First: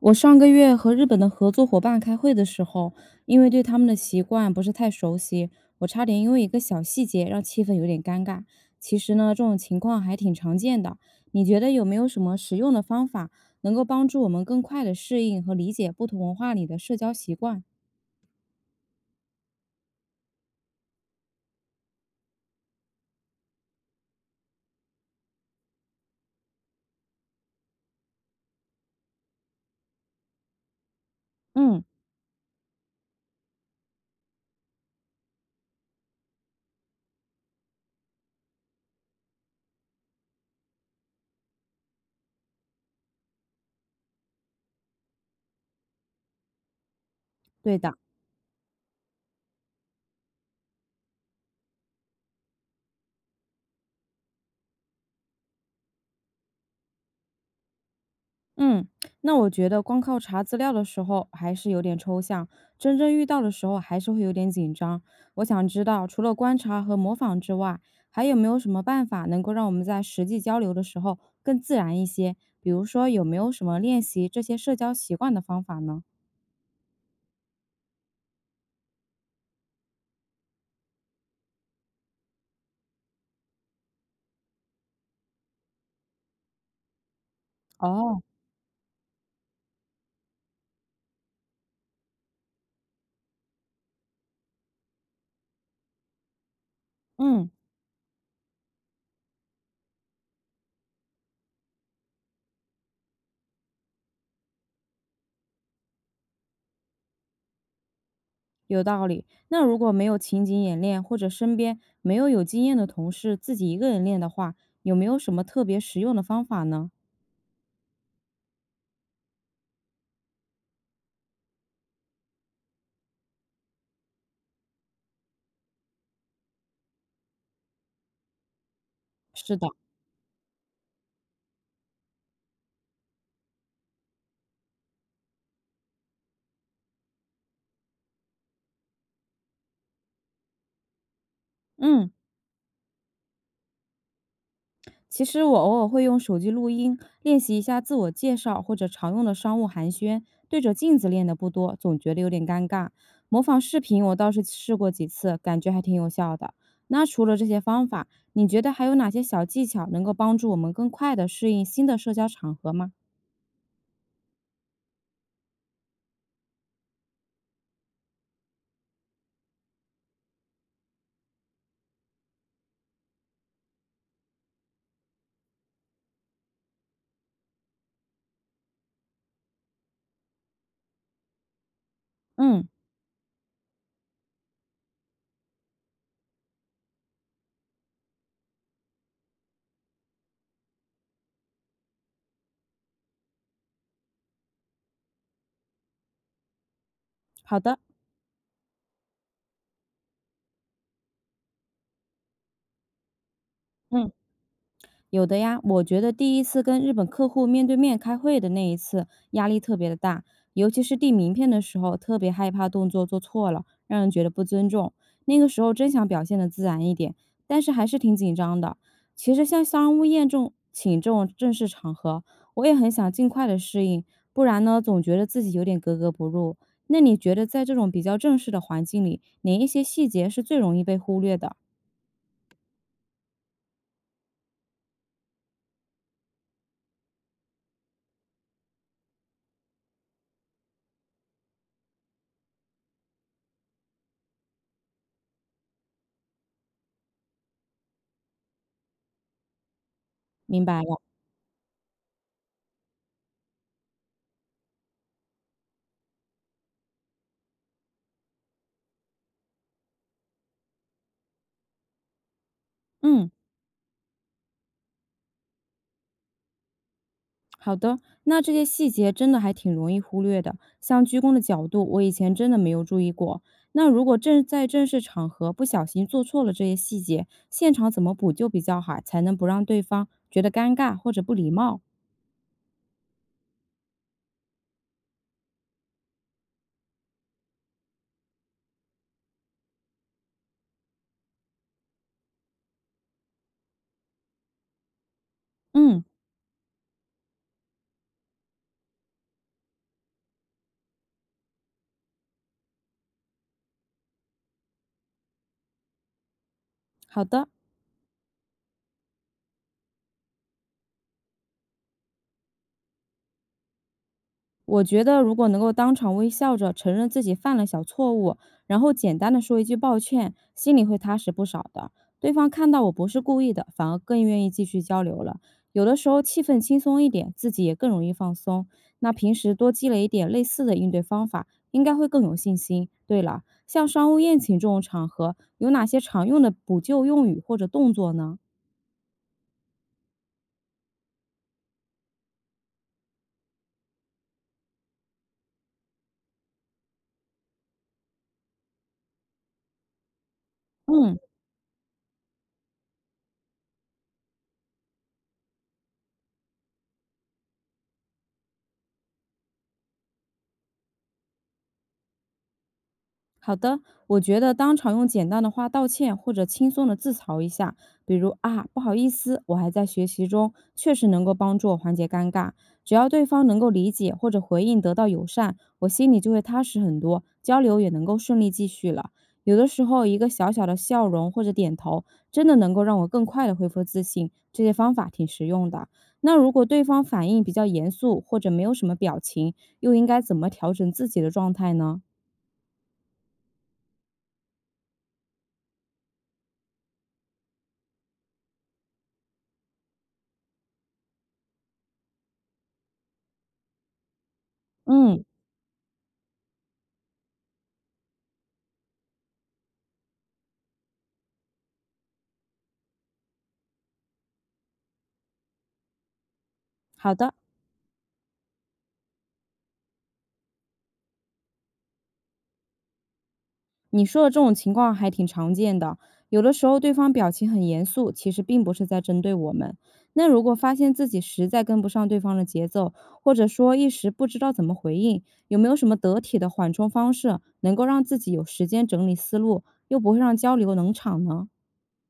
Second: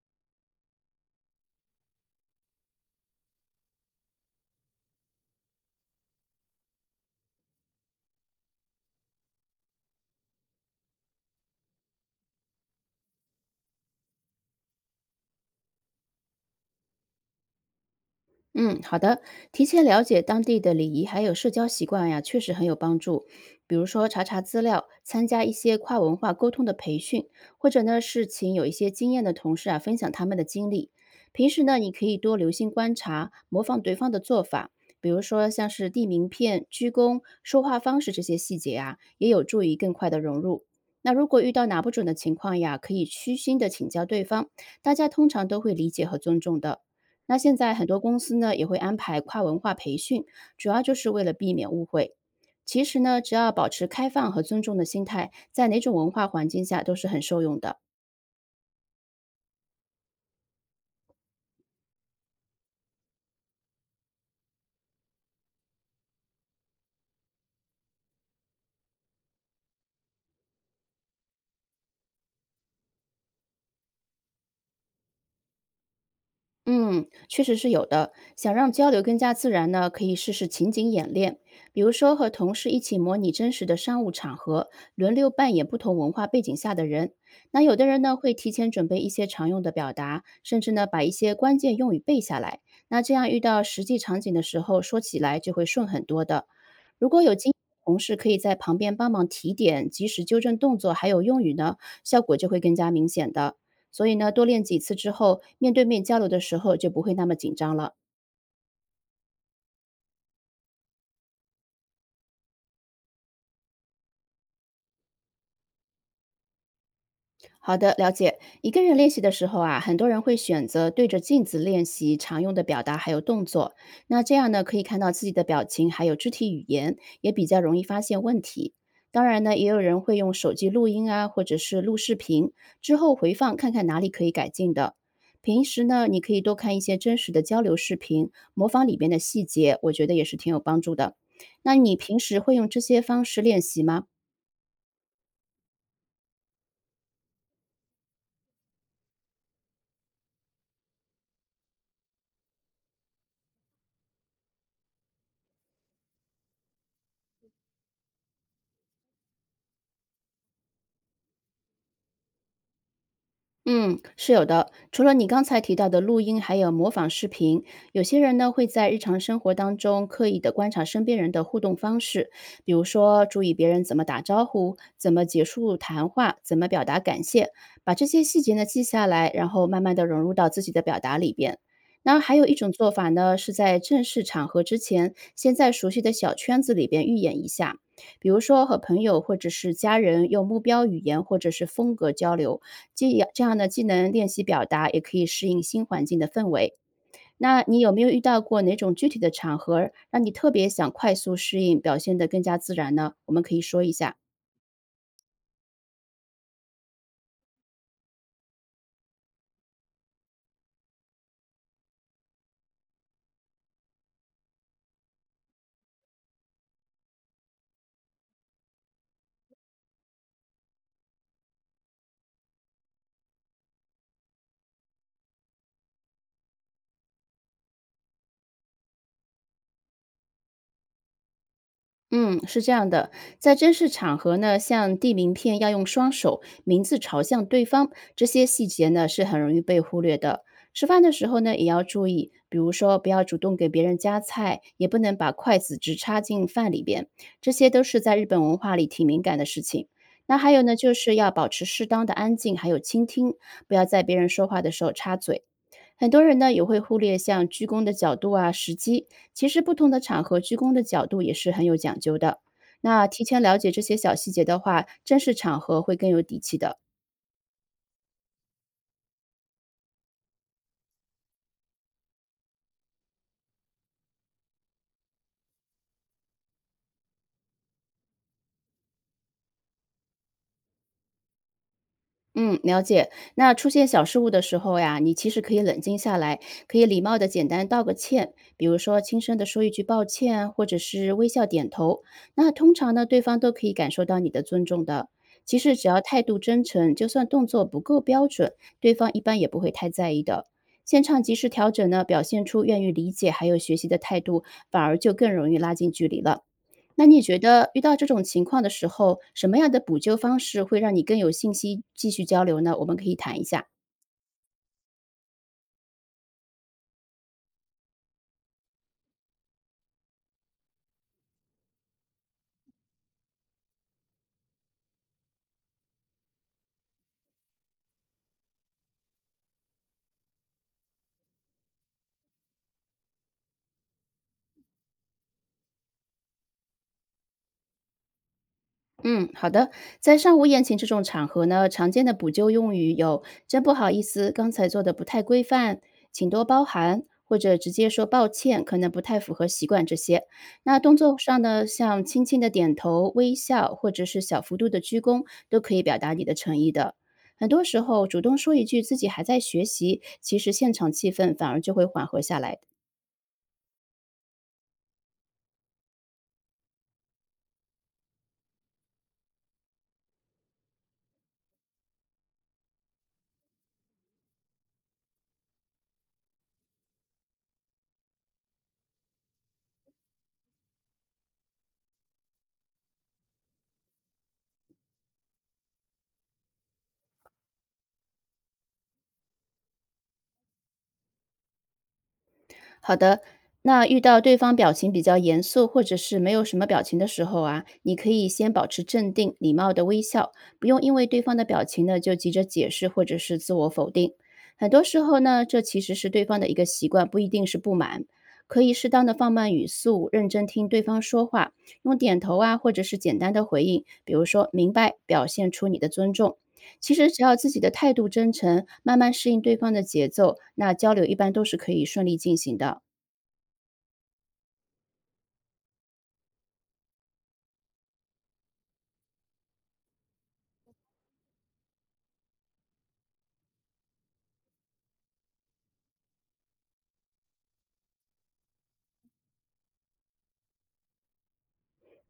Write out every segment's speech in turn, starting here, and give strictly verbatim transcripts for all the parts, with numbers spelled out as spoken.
我上个月和日本的合作伙伴开会的时候，因为对他们的习惯不是太熟悉，我差点因为一个小细节让气氛有点尴尬。其实呢，这种情况还挺常见的。你觉得有没有什么实用的方法能够帮助我们更快的适应和理解不同文化里的社交习惯？嗯，好的。提前了解当地的礼仪还有社交习惯呀，确实很有帮助。比如说查查资料，参加一些跨文化沟通的培训，或者呢是请有一些经验的同事啊分享他们的经历。平时呢，嗯，你可以多留心观察，模仿对方的做法，比如说像是递名片、鞠躬、说话方式这些细节啊，也有助于更快的融入。那如果遇到拿不准的情况呀，可以虚心的请教对方，大家通常都会理解和尊重的。那现在对很的。多公司呢也会安排跨文化培训，主要就是为了避免误会。其实呢，只要保持开放和尊重的心态，在哪种文化环境下都是很受用的。嗯，那我觉得光靠查资料的时候还是有点抽象，真正遇到的时候还是会有点紧张。我想知道，除了观察和模仿之外，还有没有什么办法能够让我们在实际交流的时候更自然一些？比如说，有没有什么练习这些社交习惯的方法呢？嗯，确实是有的。想让交流更加自然呢，可以试试情景演练，比如说和同事一起模拟真实的商务场合，轮流扮演不同文化背景下的人。那有的人呢，哦，会提前准备一些常用的表达，甚至呢，把一些关键用语背下来。那这样遇到实际场景的时候，说起来就会顺很多的。如果有经嗯，验的同事可以在旁边帮忙提点，及时纠正动作还有用语呢，效果就会更加明显的。所以呢，多练几次之后，面对面交流的时候就不会那么紧张了。有道理。那如果没有情景演练，或者身边没有有经验的同事，自己一个人练的话，有没有什么特别实用的方法呢？好的，了解。一个人练习的时候啊，很多人会选择对着镜子练习常用的表达还有动作。那这样呢，可以看到自己的表情还有肢体语言，也比较容易发现问题。当然呢，是也的，有人会用手机录音啊，或者是录视频，之后回放看看哪里可以改进的。平时呢，你可以多看一些真实的交流视频，模仿里边的细节，我觉得也是挺有帮助的。那你嗯。平时会用这些方式练习吗？其实我偶尔会用手机录音练习一下自我介绍或者常用的商务寒暄，对着镜子练的不多，总觉得有点尴尬。模仿视频我倒是试过几次，感觉还挺有效的。那除了这些方法，你觉得还有哪些小技巧能够帮助我们更快的适应新的社交场合吗？嗯，是有的。除了你刚才提到的录音，还有模仿视频，有些人呢会在日常生活当中刻意的观察身边人的互动方式，比如说注意别人怎么打招呼、怎么结束谈话、怎么表达感谢，把这些细节呢记下来，然后慢慢的融入到自己的表达里边。那还有一嗯，种做法呢，是在正式场合之前，先在熟悉的小圈子里边预演一下，比如说和朋友或者是家人用目标语言或者是风格交流。这样这样呢，既能练习表达，也可以适应新环境的氛围。好那你的，有没有遇到过哪种具体的场合，让你特别想快速适应，表现得更加自然呢？我们可以说一嗯。下。有的呀，我觉得第一次跟日本客户面对面开会的那一次，压力特别的大，尤其是递名片的时候，特别害怕动作做错了，让人觉得不尊重。那个时候真想表现的自然一点，但是还是挺紧张的。其实像商务宴这种请这种正式场合，我也很想尽快的适应，不然呢，总觉得自己有点格格不入。那你觉得在这种比较正式的环境里，哪一些细节是最容易被忽略的？嗯，是这样的，在正式场合呢，像递名片要用双手，名字朝向对方，这些细节呢是很容易被忽略的。吃饭的时候呢，也要注意，比如说不要主动给别人夹菜，也不能把筷子直插进饭里边，这些都是在日本文化里挺敏感的事情。那还有明呢，白就了，是要保持适当的安静，还有倾听，不要在别人说话的时候插嘴。很多人呢也会忽略像鞠躬的角度啊、时机，其实不同的场合鞠躬的角度也是很有讲究的。那提嗯。前了解这些小细节的话，正式场合会更有底气的。好的，那这些细节真的还挺容易忽略的，像鞠躬的角度，我以前真的没有注意过。那如果正在正式场合不小心做错了这些细节，现场怎么补救比较好，才能不让对方觉得尴尬或者不礼貌？嗯，了解。那出现小失误的时候呀，你其实可以冷静下来，可以礼貌的简单道个歉，比如说轻声的说一句抱歉，或者是微笑点头。那通常呢，对方都可以感受到你的尊重的。其实只要嗯，态度真诚，就算动作不够标准，对方一般也不会太在意的。现场及时调整呢，表现出愿意理解还有学习的态度，反而就更容易拉近距离了。那你好觉的。得遇到这种情况的时候，什么样的补救方式会让你更有信心继续交流呢？我们可以谈一下。我觉得如果能够当场微笑着承认自己犯了小错误，然后简单的说一句抱歉，心里会踏实不少的。对方看到我不是故意的，反而更愿意继续交流了。有的时候气氛轻松一点，自己也更容易放松。那平时多积累一点类似的应对方法，应该会更有信心。对了，像商务宴请这种场合，有哪些常用的补救用语或者动作呢？嗯，好的。在上午宴请这种场合呢，常见的补救用语有“真不好意思，刚才做的不太规范，请多包涵”，或者直接说“抱歉，可能不太符合习惯”这些。那动作嗯。上呢，像轻轻的点头、微笑，或者是小幅度的鞠躬，都可以表达你的诚意的。很多时候，主动说一句自己还在学习，其实现场气氛反而就会缓和下来的。好的，我觉得当场用简单的话道歉，或者轻松的自嘲一下，比如啊，不好意思，我还在学习中，确实能够帮助我缓解尴尬。只要对方能够理解或者回应得到友善，我心里就会踏实很多，交流也能够顺利继续了。有的时候，一个小小的笑容或者点头，真的能够让我更快的恢复自信。这些方法挺实用的。那如果对方反应比较严肃或者没有什么表情，又应该怎么调整自己的状态呢？好的，那遇到对方表情比较严肃，或者是没有什么表情的时候啊，你可以先保持镇定，礼貌的微笑，不用因为对方的表情呢就急着解释或者是自我否定。很多时候嗯，呢，这其实是对方的一个习惯，不一定是不满。可以适当的放慢语速，认真听对方说话，用点头啊，或者是简单的回应，比如说“明白”，表现出你的尊重。其实好只的。要自己的态度真诚，慢慢适应对方的节奏，那交流一般都是可以顺利进行的。你说的这种情况还挺常见的，有的时候对方表情很严肃，其实并不是在针对我们。那如果发现自己实在跟不上对方的节奏，或者说一时不知道怎么回应，有没有什么得体的缓冲方式，能够让自己有时间整理思路，又不会让交流冷场呢？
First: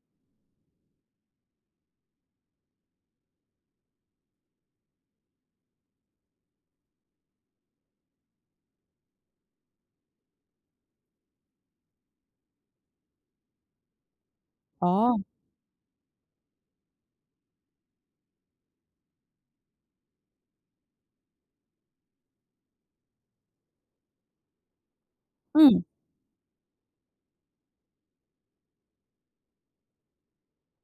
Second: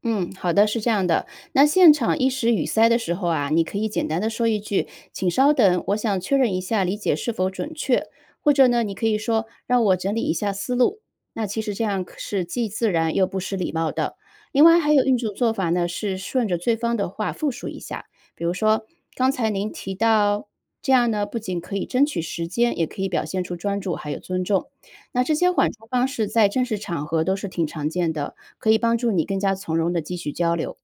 嗯，好的，是这样的。那现场一时语塞的时候啊，你可以简单的说一句“请稍等，我想确认一下理解是否准确”，或者呢，你可以说“让我整理一下思路”。那其实这样可是既自然又不失礼貌的。另外还有一哦，种做法呢，是顺着对方的话复述一下，比如说“刚才您提到”，这样呢，不仅可以争取时间，也可以表现出专注还有尊重。那这些缓嗯，冲方式在正式场合都是挺常见的。可以帮助你更加从容的继续交流。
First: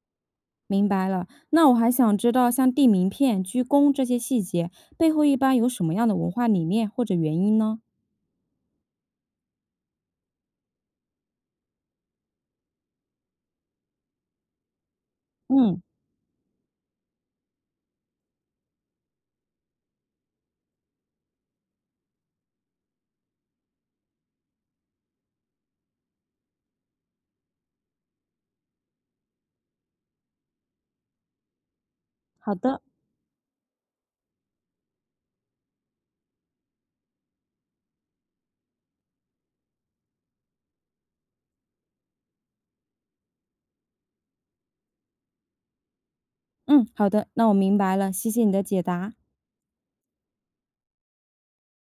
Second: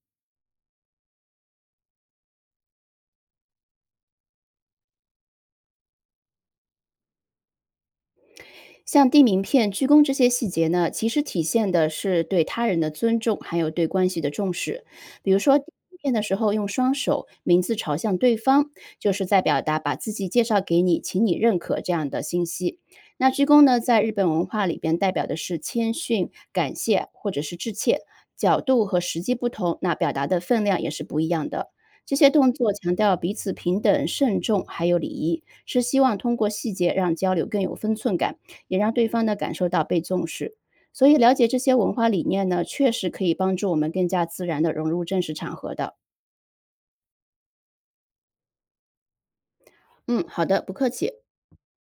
明白了。那我还想知道，像递名片、鞠躬这些细节背后，一般有什么样的文化理念或者原因呢？像递名片、鞠躬这些细节呢，其实体现的是对他人的尊重，还有对关系的重视。比如说，递嗯，名片的时候用双手，名字朝向对方，就是在表达把自己介绍给你，请你认可这样的信息。那鞠躬呢，在日本文化里边代表的是谦逊、感谢或者是致歉。角度和时机不同，那表达的分量也是不一样的。这些动好作的。强调彼此平等、慎重，还有礼仪，是希望通过细节让交流更有分寸感。也让对方呢感受到被重视。所以了解这些文化理念呢，确实可以帮助我们更加自然的融入正式场合的。嗯，好的，那我明白了，谢谢你的解答。嗯，好的，不客气。